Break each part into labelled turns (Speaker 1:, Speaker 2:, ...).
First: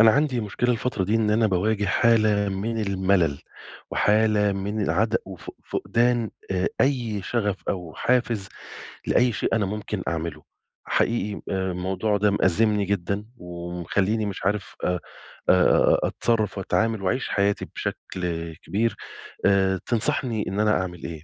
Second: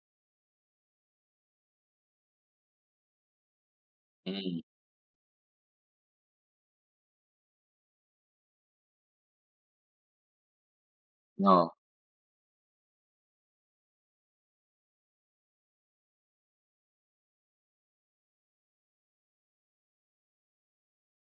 Speaker 1: أنا عندي مشكلة الفترة دي إن أنا باواجه حالة من الملل، وحالة
Speaker 2: إمم.
Speaker 1: من العد وف فقدان أي شغف أو حافز لأي شيء أنا ممكن أعمله. حقيقي،
Speaker 2: آه.
Speaker 1: الموضوع ده مأزمني جدًا، ومخلّيني مش عارف أتصرّف وأتعامل وأعيش حياتي بشكل كبير. تنصحني إن أنا أعمل إيه؟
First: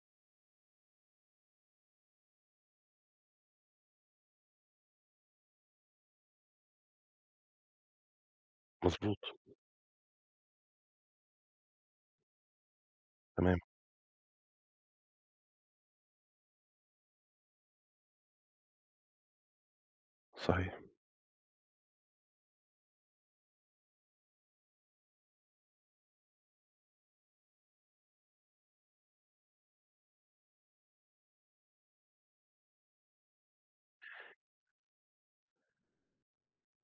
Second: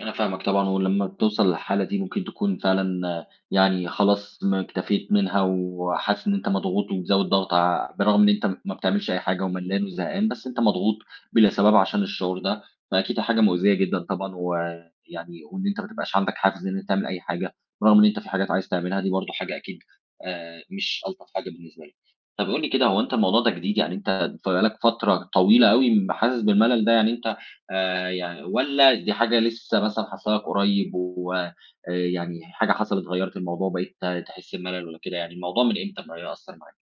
Speaker 2: أنا فاهمك طبعًا، ولمّا بتوصل للحالة دي ممكن تكون فعلًا يعني خلاص م اكتفيت منها وحاسس إن أنت مضغوط وبتزوّد ضغط ع بالرغم إن أنت ما بتعملش
Speaker 1: مضبوط.
Speaker 2: أي حاجة وملّان وزهقان، بس أنت مضغوط بلا سبب عشان الشعور ده، فأكيد حاجة
Speaker 1: تمام.
Speaker 2: مؤذية جدًا طبعًا، ويعني وإن أنت ما تبقاش عندك حافز إن أنت تعمل أي حاجة، برغم إن أنت في حاجات عايز تعملها، دي برضه حاجة أكيد
Speaker 1: صحيح.
Speaker 2: مش ألطف حاجة بالنسبة لك. طَب قُل لي كده هو أنت الموضوع ده جديد، يعني أنت بقى لك فترة طويلة أوي م حاسس بالملل ده، يعني أنت يعني والّا دي حاجة لسه مثلًا حاصلة لك قريب و يعني حاجة حصلت غيّرت الموضوع وبقيت تحس بملل والّا كده يعني، الموضوع من إمتى بقى يأثّر معاك؟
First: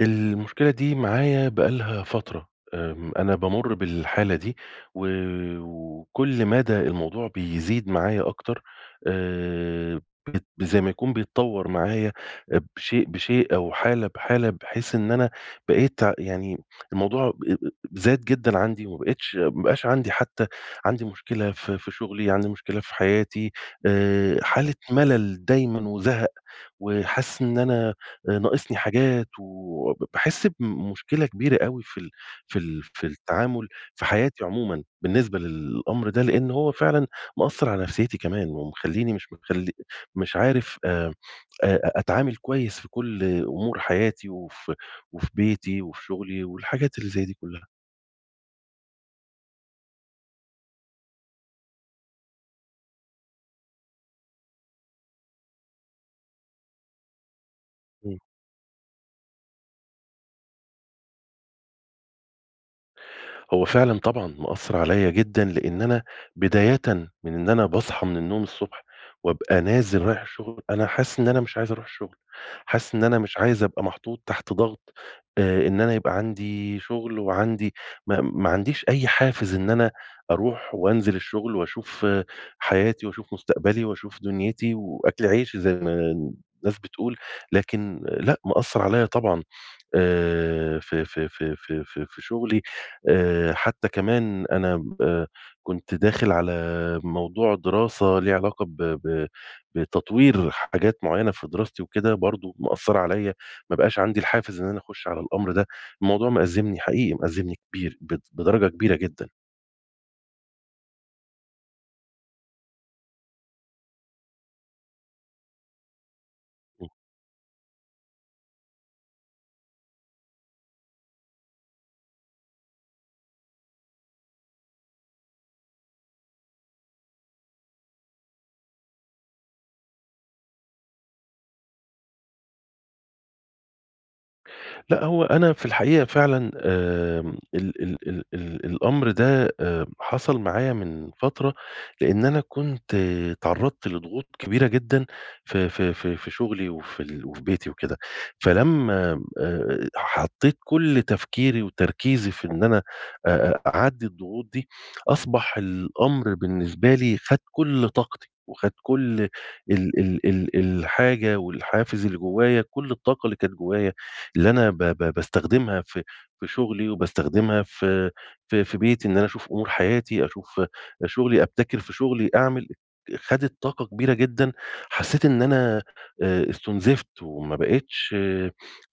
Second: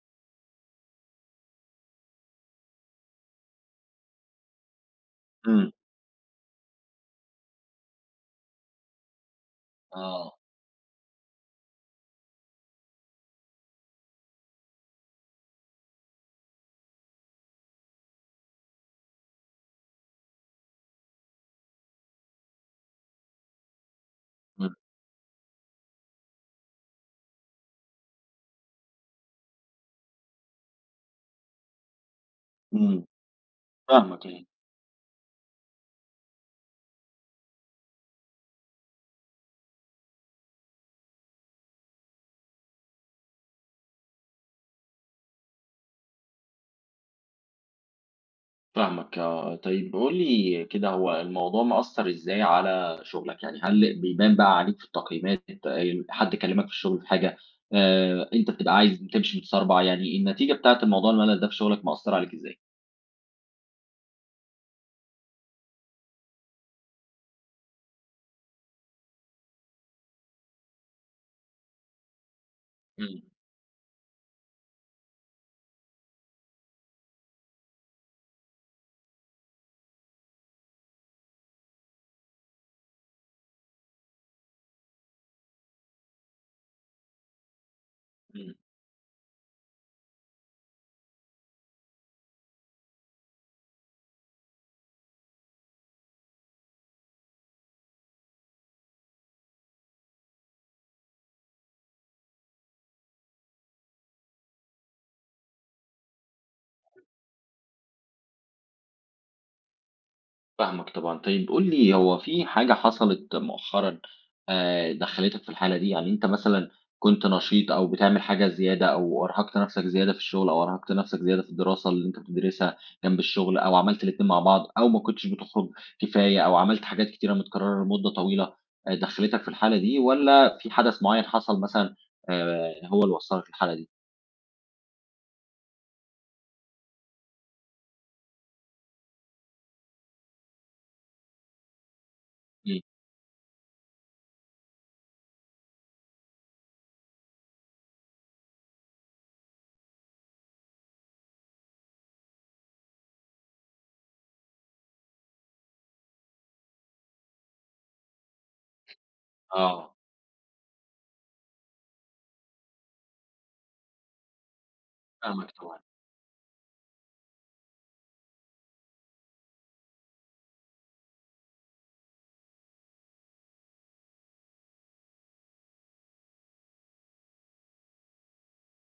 Speaker 1: المشكلة دي معايا بقى لها فترة. أنا بامُر بالحالة دي و
Speaker 2: إمم.
Speaker 1: وكل مدى الموضوع بيزيد معايا أكتر. آآ،
Speaker 2: آه.
Speaker 1: بت زي ما يكون بيتطوّر معايا، بشيء بشيء أو حالة بحالة، بحيث إن أنا بقيت يعني الموضوع ب ب زاد جدًا عندي، وما بقيتش ما بقاش عندي حتى. عندي مشكلة في شغلي، عندي مشكلة في حياتي، حالة
Speaker 2: إمم.
Speaker 1: ملل دايمًا وزهق. وحاسس إن أنا ناقصني حاجات، وب باحس بمشكلة كبيرة أوي
Speaker 2: إمم.
Speaker 1: في التعامل في
Speaker 2: فاهمك
Speaker 1: حياتي
Speaker 2: يعني.
Speaker 1: عمومًا بالنسبة للأمر ده، لإن هو فعلًا مأثّر على نفسيتي كمان، ومخلّيني مش مخلّي مش عارف أ أتعامل كويس في كل أمور حياتي، وفي بيتي، وفي شغلي، والحاجات اللي زي دي كلّها.
Speaker 2: فاهمك آه، طيب قُل لي كده هو الموضوع مأثّر إزاي على شغلك؟ يعني هل بيبان بقى عليك في التقييمات، ال حد كلّمك في الشغل في حاجة،
Speaker 1: إمم.
Speaker 2: أنت بتبقى عايز تمشي متسربع، يعني النتيجة بتاعة الموضوع الملل ده في شغلك مأثّرة عليك إزاي؟
Speaker 1: هو فعلًا طبعًا مأثّر عليّا جدًا، لإن أنا بدايةً من إن أنا باصحى من النوم الصبح وابقى نازل رايح الشغل. أنا حاسس إن أنا مش عايز أروح الشغل، حاسس إن أنا
Speaker 2: إمم.
Speaker 1: مش عايز أبقى محطوط تحت ضغط، إن أنا يبقى عندي شغل وعندي، ما عنديش أي حافز إن أنا أروح وأنزل الشغل، وأشوف حياتي، وأشوف مستقبلي، وأشوف دنيتي، وأكل عيشي زي ما الناس بتقول. لكن لأ،
Speaker 2: إمم.
Speaker 1: مأثّر عليّا طبعًا. في شغلي. حتى كمان أنا ب كنت داخل على موضوع دراسة ليه علاقة ب ب بتطوير حاجات معيّنة في دراستي وكده، برضه مأثّرة عليّا. ما بقاش عندي الحافز إن أنا أخُش على الأمر ده. الموضوع مأزّمني، حقيقي مأزّمني كبير بدرجة كبيرة جدًا.
Speaker 2: فاهمك طبعًا. طيب قُل لي هو في حاجة حصلت مؤخرًا دخّلتك في الحالة دي؟ يعني أنت مثلًا كنت نشيط أو بتعمل حاجة زيادة أو أرهقت نَفْسك زيادة في الشغل أو أرهقت نَفْسك زيادة في الدراسة اللي أنت بتدرسها جنب الشغل أو عملت الاتنين مع بعض أو ما كنتش بتخرج كفاية أو عملت حاجات كتيرة متكررة لمدة طويلة دخّلتك في الحالة دي والّا في حدث معيّن حصل مثلًا هو اللي وصّلك للحالة دي؟
Speaker 1: لأ، هو أنا في الحقيقة فعلًا، آمم ال ال ال ال الأمر ده حصل معايا من فترة، لإن أنا
Speaker 2: إمم.
Speaker 1: كنت اتعرّضت لضغوط كبيرة جدًا في شغلي وفي بيتي وكده. فلمّا حطّيت كل تفكيري وتركيزي في إن أنا أ أ أعدّي الضغوط دي، أصبح الأمر بالنسبة لي خَد كل طاقتي، وخَد كل ال
Speaker 2: آه.
Speaker 1: ال ال الحاجة والحافز اللي جوايا، كل الطاقة اللي كانت جوايا، اللي أنا ب ب
Speaker 2: فاهمك طبعًا.
Speaker 1: باستخدمها في شغلي، وباستخدمها في بيتي، إن أنا أشوف أمور حياتي، أشوف شغلي، أبتكر في شغلي، خدت طاقة كبيرة جدًا. حسيت إن أنا استُنزفت، وما بقيتش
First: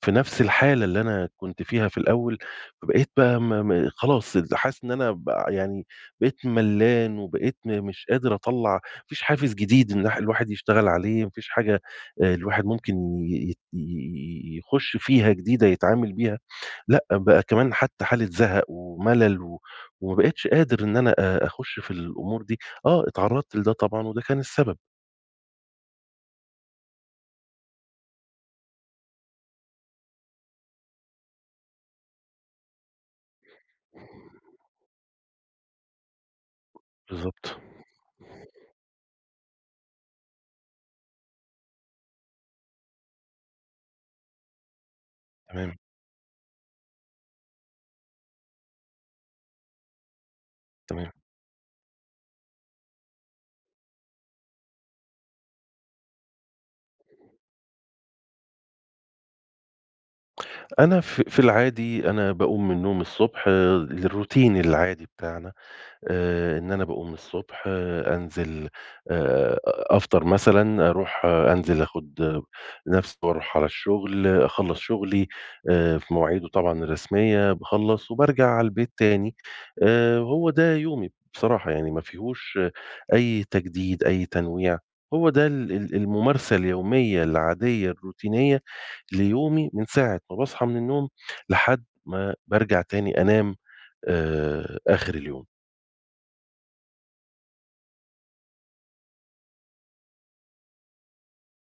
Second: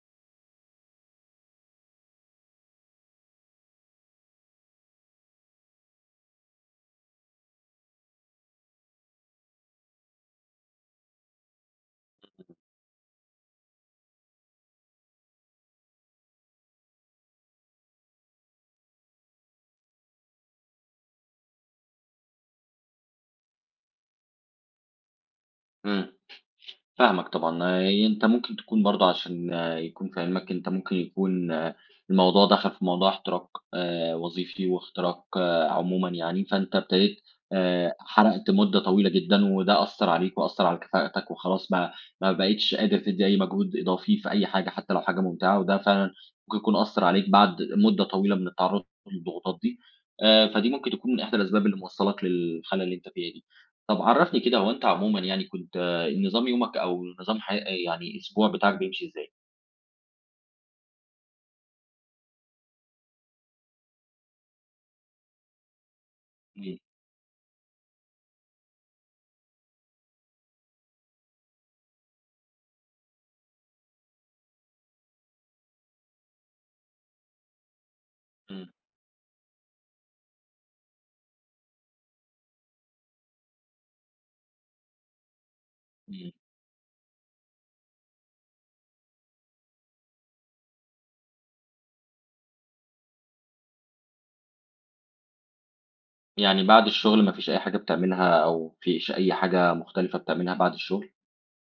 Speaker 1: في نفس الحالة اللي أنا كنت فيها في الأول. فبقيت بقى، م م خلاص، حاسس إن أنا يعني بقيت ملّان، وبقيت مش قادر أطلّع، ما فيش حافز جديد إن الواحد يشتغل عليه، ما فيش حاجة الواحد ممكن ي يت ي يخُش فيها جديدة يتعامل بيها. لأ، بقى كمان حتى حالة زهق وملل، وما بقيتش قادر إن أنا أخُش في الأمور دي. آه، اتعرّضت لده طبعًا، وده كان السبب.
Speaker 2: إمم. فاهمك طبعًا، أنت ممكن تكون برضه عشان آه، يكون في علمك، أنت ممكن يكون آه، الموضوع دخل في موضوع احتراق وظيفي واختراق آه، عمومًا يعني، فأنت ابتديت
Speaker 1: بالضبط.
Speaker 2: حرقت مدة طويلة جدًا، وده أثّر عليك وأثّر على كفاءتك، وخلاص ما بقيتش قادر تدّي أي مجهود إضافي في أي حاجة، حتى لو حاجة ممتعة،
Speaker 1: تمام،
Speaker 2: وده فعلًا ممكن يكون أثّر عليك بعد مدة طويلة من التعرُّض للضغوطات دي، فدي ممكن
Speaker 1: تمام.
Speaker 2: تكون من إحدى الأسباب اللي موصّلاك للحالة اللي أنت فيها دي. طَب عرّفني كده هو أنت عمومًا يعني كنت نظام يومك أو نظام حي يعني الأسبوع بتاعك بيمشي إزاي؟
Speaker 1: أنا في العادي أنا باقوم من النوم الصبح، آه، الروتين العادي بتاعنا. إن
Speaker 2: إمم.
Speaker 1: أنا باقوم الصبح، أنزل، أفطر مثلًا، أروح، أنزل، آخُد، نَفَسي، وأروح على الشغل، أخلّص شغلي في مواعيده طبعًا الرسمية، باخلّص وبارجع على
Speaker 2: إمم.
Speaker 1: البيت تاني. هو ده يومي بصراحة، يعني ما فيهوش أي تجديد، أي تنويع. هو ده ال ال
Speaker 2: إمم.
Speaker 1: الممارسة اليومية العادية الروتينية ليومي من ساعة ما باصحى من النوم لحد ما بارجع تاني أنام آخر اليوم.
Speaker 2: يعني بعد الشغل ما فيش أي حاجة بتعملها أو فيش أي حاجة مختلفة بتعملها بعد الشغل؟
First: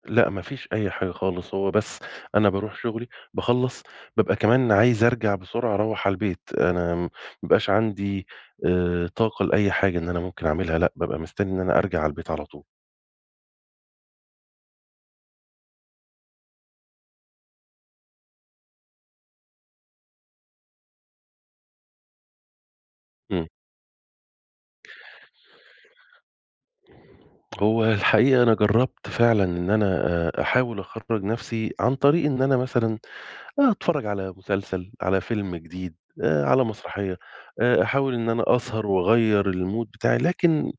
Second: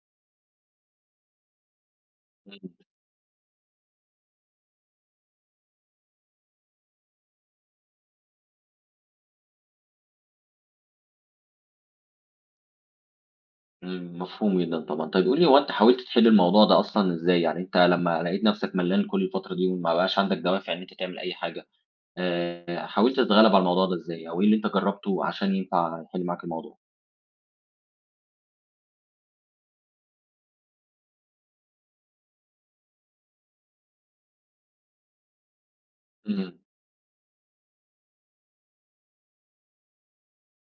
Speaker 1: لأ، ما فيش أي حاجة خالص، هو بس أنا
Speaker 2: إمم.
Speaker 1: باروح شغلي، باخلّص، بابقى كمان عايز أرجع بسرعة أروّح على البيت، أنا ما بيبقاش عندي طاقة لأي حاجة إن أنا ممكن أعملها. لأ، بابقى مستني إن أنا أرجع على البيت على طول.
Speaker 2: إمم، مفهوم جدًا طبعًا. طيب قُل لي هو أنت حاولت تحل الموضوع ده أصلًا إزاي؟ يعني أنت لمّا لقيت نفسك ملّان كل الفترة دي وما بقاش عندك دوافع إن أنت تعمل أي حاجة، حاولت
Speaker 1: إمم.
Speaker 2: تتغلب على الموضوع ده إزاي؟ أو إيه اللي أنت جرّبته عشان ينفع يحل معاك الموضوع؟
Speaker 1: هو الحقيقة أنا جرّبت فعلًا إن أنا، أحاول أخرّج نَفْسي عن طريق إن أنا مثلًا، أتفرّج على مسلسل، على فيلم جديد،
Speaker 2: إمم.
Speaker 1: على مسرحية، أحاول إن أنا أسهر وأغيّر الmood بتاعي. لكن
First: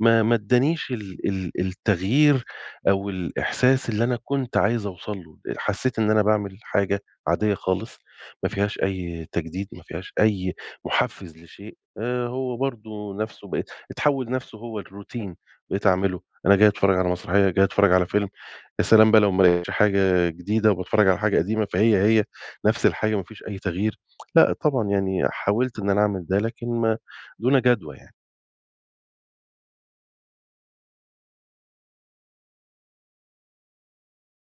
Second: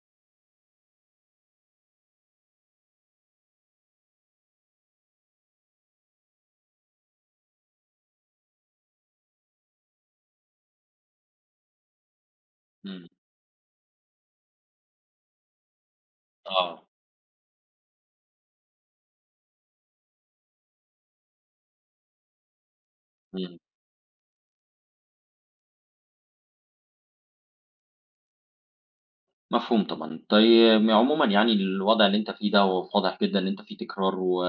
Speaker 1: ما ادّانيش ال ال التغيير أو الإحساس اللي أنا كنت عايز أوصل له. حسّيت إن أنا باعمل حاجة عادية خالص، ما فيهاش أي تجديد، ما فيهاش أي محفّز لشيء. هو
Speaker 2: إمم.
Speaker 1: برضه نَفْسه بقيت اتحوّل، نَفْسه هو الroutine بقيت أعمله. أنا جاي
Speaker 2: آه.
Speaker 1: أتفرّج على مسرحية، جاي أتفرّج على فيلم. يا سلام بقى لو ما لقيتش حاجة جديدة وباتفرّج على حاجة قديمة، هي نفس الحاجة، ما فيش أي
Speaker 2: إمم.
Speaker 1: تغيير. لأ، طبعًا يعني حاولت إن أنا أعمل ده، لكن ما دون جدوى يعني.
Speaker 2: مفهوم طبعًا. طي عمومًا يعني الوضع اللي أنت فيه ده واضح جدًا إن أنت فيه تكرار و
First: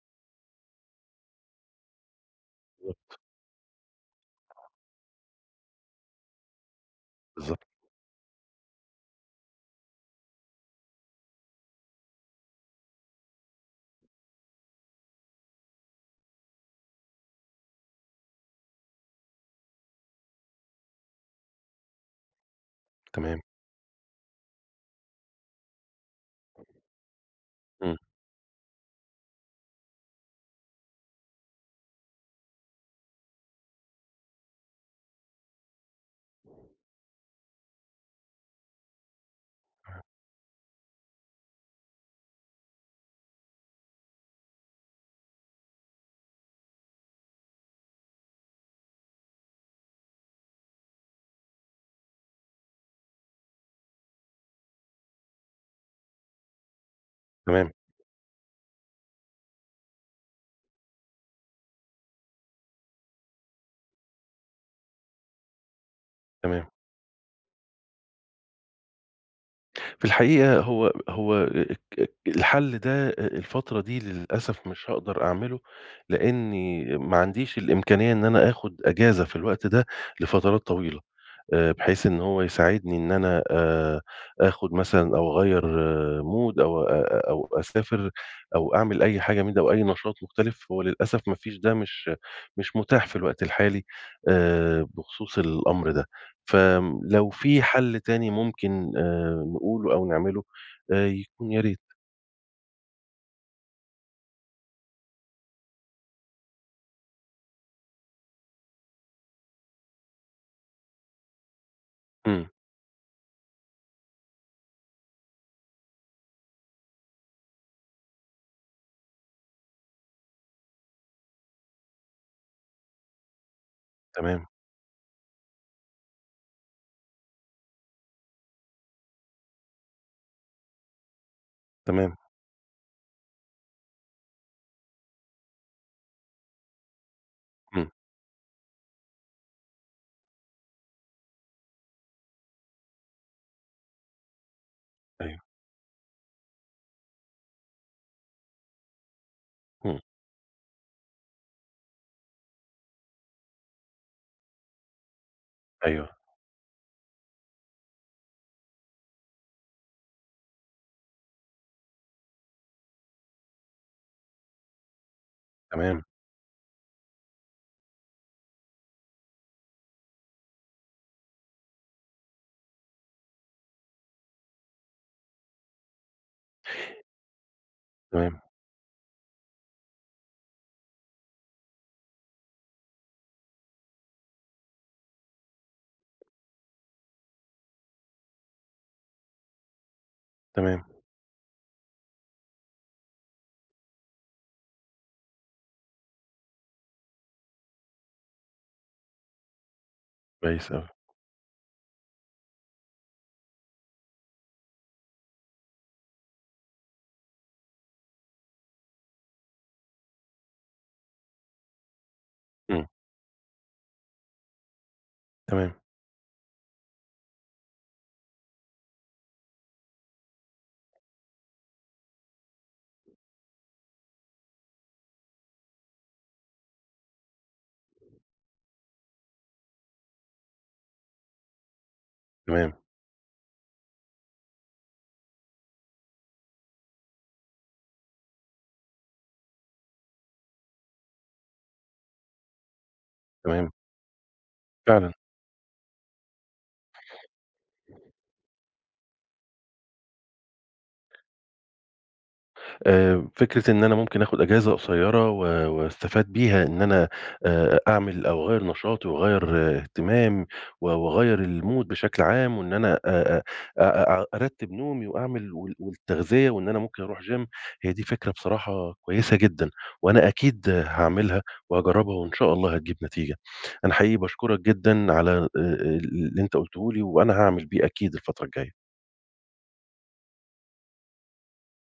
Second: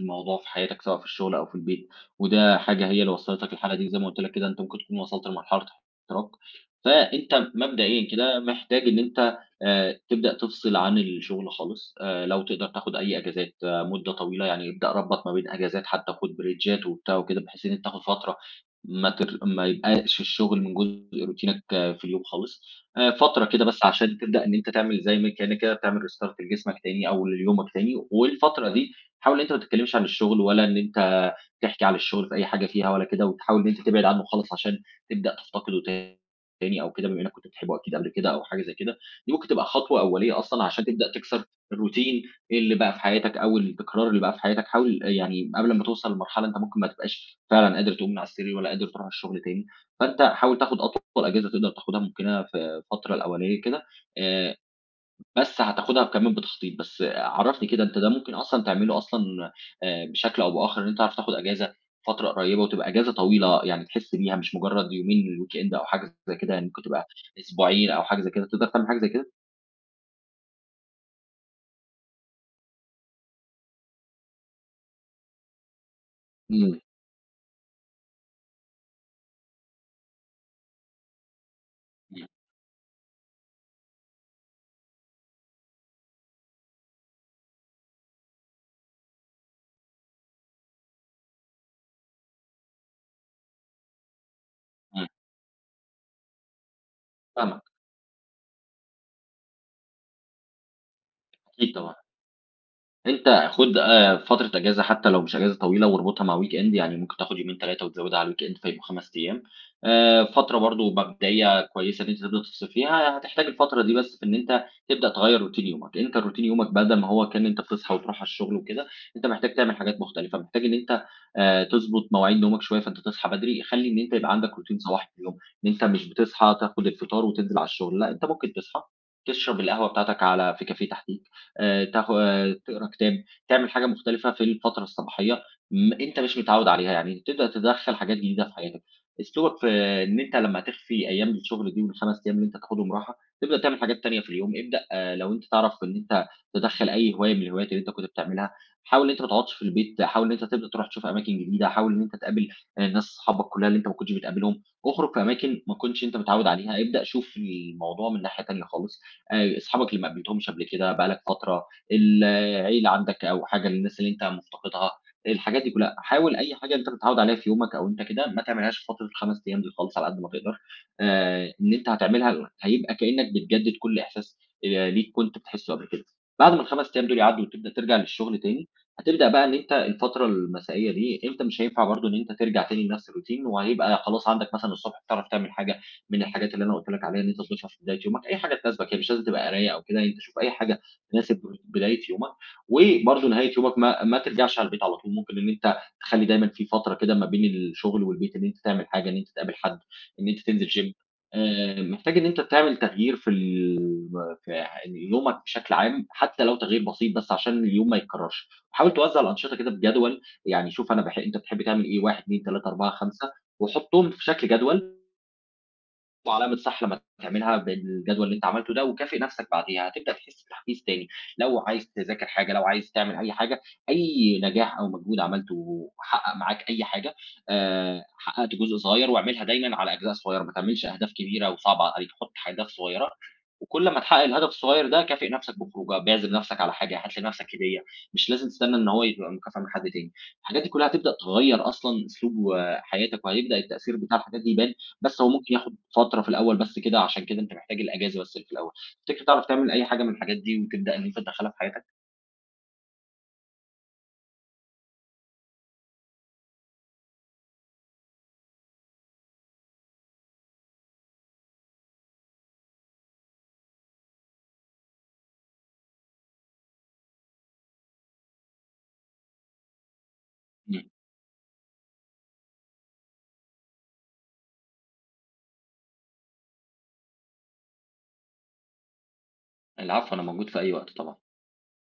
Speaker 2: الموضوع في حياتك سواء في الشغل أو في البيت، وده حاجة هي اللي
Speaker 1: بالضبط،
Speaker 2: وصّلتك للحالة دي زي ما قُلت لك كده أنت ممكن تكون وصلت لمرحلة احتراق، فأنت
Speaker 1: بالضبط.
Speaker 2: مبدئيًا كده محتاج إن أنت تبدأ تفصل عن الشغل خالص، لو تقدر تاخد أي أجازات آه، مدة طويلة، يعني ابدأ ربّط ما بين أجازات حتى وخُد بريكات وبتاع وكده بحيث إن أنت تاخد فترة ما يبقاش الشغل من جزء روتينك آه، في اليوم خالص،
Speaker 1: تمام.
Speaker 2: فترة كده بس عشان تبدأ إن أنت تعمل زي ما كإنّك كده بتعمل restart لجسمك تاني أو ليومك تاني،
Speaker 1: إمم.
Speaker 2: والفترة دي حاول إن أنت ما تتكلّمش عن الشغل، ولا إن أنت تحكي عن الشغل في أي حاجة فيها ولا كده، وتحاول إن أنت تبعد عنه خالص عشان تبدأ تفتقده تاني أو كده، بما إنّك كنت بتحبه أكيد قبل كده أو حاجة زي كده، دي ممكن تبقى خطوة أولية أصلًا عشان تبدأ تكسر الروتين اللي بقى في حياتك أو التكرار اللي بقى في حياتك، حاول يعني قبل ما توصل لمرحلة أنت ممكن ما تبقاش فعلًا قادر تقوم من على السرير ولا قادر تروح الشغل تاني، فأنت حاول تاخد أطول أجازة تقدر تاخدها ممكنة في الفترة الأولانية كده آآ بس هتاخدها كمان بتخطيط، بس عرّفني
Speaker 1: تمام،
Speaker 2: كده أنت ده ممكن أصلًا تعمله أصلًا بشكل أو بآخر إن أنت تعرف تاخد أجازة فترة قريّبة وتبقى أجازة طويلة يعني تحس بيها مش مجرّد يومين الweekend أو حاجة زي كده، يعني
Speaker 1: تمام.
Speaker 2: ممكن تبقى أسبوعين أو حاجة زي كده، تقدر تعمل حاجة زي كده؟
Speaker 1: في الحقيقة، هو ك الحل ده، الفترة دي للأسف مش هاقدر أعمله،
Speaker 2: إمم.
Speaker 1: لإني ما عنديش الإمكانية إن أنا آخُد أجازة في الوقت ده لفترات طويلة. بحيث إن
Speaker 2: إمم.
Speaker 1: هو يساعدني إن أنا، آخُد مثلًا أو أغيّر mood، أو أو أسافر أو أعمل أي حاجة من ده أو أي نشاط مختلف. هو للأسف ما فيش ده، مش متاح في الوقت الحالي،
Speaker 2: إمم،
Speaker 1: بخصوص الأمر ده. فلو في
Speaker 2: فاهمك.
Speaker 1: حَل تاني ممكن نقوله أو نعمله، يكون يا
Speaker 2: أكيد
Speaker 1: ريت.
Speaker 2: طبعًا. أنت خُد فترة أجازة حتى لو مش أجازة طويلة واربطها مع weekend، يعني ممكن تاخد يومين 3 وتزوّدها على الweekend فيبقوا 5 أيام. فترة برضه مبدئية كويسة إن أنت تبدأ
Speaker 1: إمم،
Speaker 2: تفصل فيها، هتحتاج الفترة دي بس في إن أنت تبدأ تغيّر routine يومك. أنت routine يومك بدل ما هو كان أنت بتصحى وتروح على الشغل وكده، أنت محتاج تعمل حاجات مختلفة، محتاج إن أنت تضبط مواعيد نومك شوية، فأنت تصحى بدري. خلّي إن أنت يبقى
Speaker 1: تمام،
Speaker 2: عندك routine صباحي في اليوم، إن أنت مش بتصحى تاخد الفطار وتنزل على الشغل، لأ أنت ممكن تصحى تشرب القهوة بتاعتك على في كافيه تحتيك. تاخ
Speaker 1: تمام،
Speaker 2: آه، تقرا كتاب، تعمل حاجة مختلفة في الفترة الصباحية م أنت مش متعوّد عليها، يعني تبدأ
Speaker 1: إمم،
Speaker 2: تدخّل حاجات جديدة في حياتك. أسلوبك في إن أنت لمّا تخفي أيام الشغل دي وال5 أيام اللي أنت تاخدهم راحة، تبدأ تعمل حاجات تانية في اليوم، ابدأ آه، لو
Speaker 1: أيوه،
Speaker 2: أنت تعرف إن أنت تدخّل أي هواية من الهوايات اللي أنت كنت بتعملها، حاول إن أنت ما تقعدش في
Speaker 1: إمم،
Speaker 2: البيت، حاول إن أنت تبدأ تروح تشوف أماكن جديدة، حاول إن أنت تقابل ناس صحابك كلها اللي أنت ما كنتش بتقابلهم، اخرج في أماكن ما كنتش
Speaker 1: أيوه،
Speaker 2: أنت متعوّد عليها، ابدأ شوف الموضوع من ناحية تانية خالص. أصحابك اللي ما قابلتهمش قبل كده بقى لك فترة، العيلة عندك أو حاجة للناس اللي أنت مفتقدها، الحاجات دي كلّها.
Speaker 1: تمام،
Speaker 2: حاول أي حاجة أنت متعوّد عليها في يومك أو أنت كده ما تعملهاش في فترة ال5 أيام دول خالص على قد ما تقدر، إن أنت هتعملها هيبقى كإنّك بتجدد كل إحساس ليك كنت بتحسّه قبل كده. بعد ما ال5 أيام دول يعدّوا وتبدأ ترجع للشغل
Speaker 1: تمام،
Speaker 2: تاني، هتبدأ بقى إن أنت الفترة المسائية دي أنت مش هينفع برضه إن أنت ترجع تاني لنفس الroutine وهيبقى خلاص عندك مثلًا الصبح بتعرف تعمل حاجة، من الحاجات اللي أنا قُلت لك عليها إن أنت تضيفها في بداية يومك، أي حاجة تناسبك، هي مش لازم تبقى قراية أو كده، أنت شوف أي حاجة
Speaker 1: تمام،
Speaker 2: تناسب بداية يومك، وبرضه نهاية يومك ما ترجعش على البيت على طول، ممكن إن أنت تخلّي دايمًا في فترة كده ما بين الشغل والبيت إن أنت تعمل حاجة، إن أنت تقابل حد، إن أنت تنزل
Speaker 1: كويس أوي،
Speaker 2: gym محتاج إن أنت تعمل تغيير في ال في يعني يومك بشكل عام، حتى لو تغيير بسيط بس عشان اليوم ما يتكررش، وحاول توزّع الأنشطة كده بجدول، يعني شوف أنا أنت بتحب تعمل إيه، 1، 2، 3،
Speaker 1: إمم،
Speaker 2: 4، 5 وحُطّهم في شكل جدول
Speaker 1: تمام،
Speaker 2: وعلامة صح لمّا تعملها بالجدول اللي أنت عملته ده، وكافئ نفْسك بعديها، هتبدأ تحس بتحفيز تاني، لو عايز تذاكر حاجة، لو عايز تعمل أي حاجة، أي نجاح أو مجهود عملته حقق معاك أي حاجة، حققت جزء صغير واعملها دايمًا على أجزاء صغيرة، ما تعملش أهداف كبيرة وصعبة عليك، حُط أهداف
Speaker 1: تمام،
Speaker 2: صغيرة وكل ما تحقق الهدف الصغير ده كافئ نفسك بخروجه، باعزم نفسك على حاجة، هات لنفسك هدية، مش لازم تستنى إن هو يبقى مكافأة من حد تاني، الحاجات دي كلها هتبدأ تغيّر أصلًا أسلوب آه، حياتك، وهيبدأ
Speaker 1: تمام،
Speaker 2: التأثير بتاع الحاجات دي يبان،
Speaker 1: فعلًا.
Speaker 2: بس هو ممكن ياخد فترة في الأول بس كده، عشان كده أنت محتاج الأجازة بس اللي في الأول، تفتكر تعرف تعمل أي حاجة من الحاجات دي وتبدأ إن أنت تدخّلها في حياتك؟
Speaker 1: فكرة إن أنا ممكن آخُد أجازة قصيّرة، واستفاد بيها إن أنا أعمل أو أغيّر نشاطي، وأغيّر اهتمامي، وأغيّر الmood بشكل عام، وإن أنا أ أ أرتّب نومي وأعمل والتغذية، وإن أنا ممكن أروح gym. هي دي فكرة بصراحة كويسة جدًا، وأنا أكيد
Speaker 2: إمم.
Speaker 1: هاعملها وهاجرّبها، وإن شاء الله هتجيب نتيجة. أنا حقيقي باشكرك جدًا على ال اللي أنت قُلته لي، وأنا هاعمل بيه أكيد الفترة الجاية.
Speaker 2: العفو أنا موجود في أي وقت طبعًا.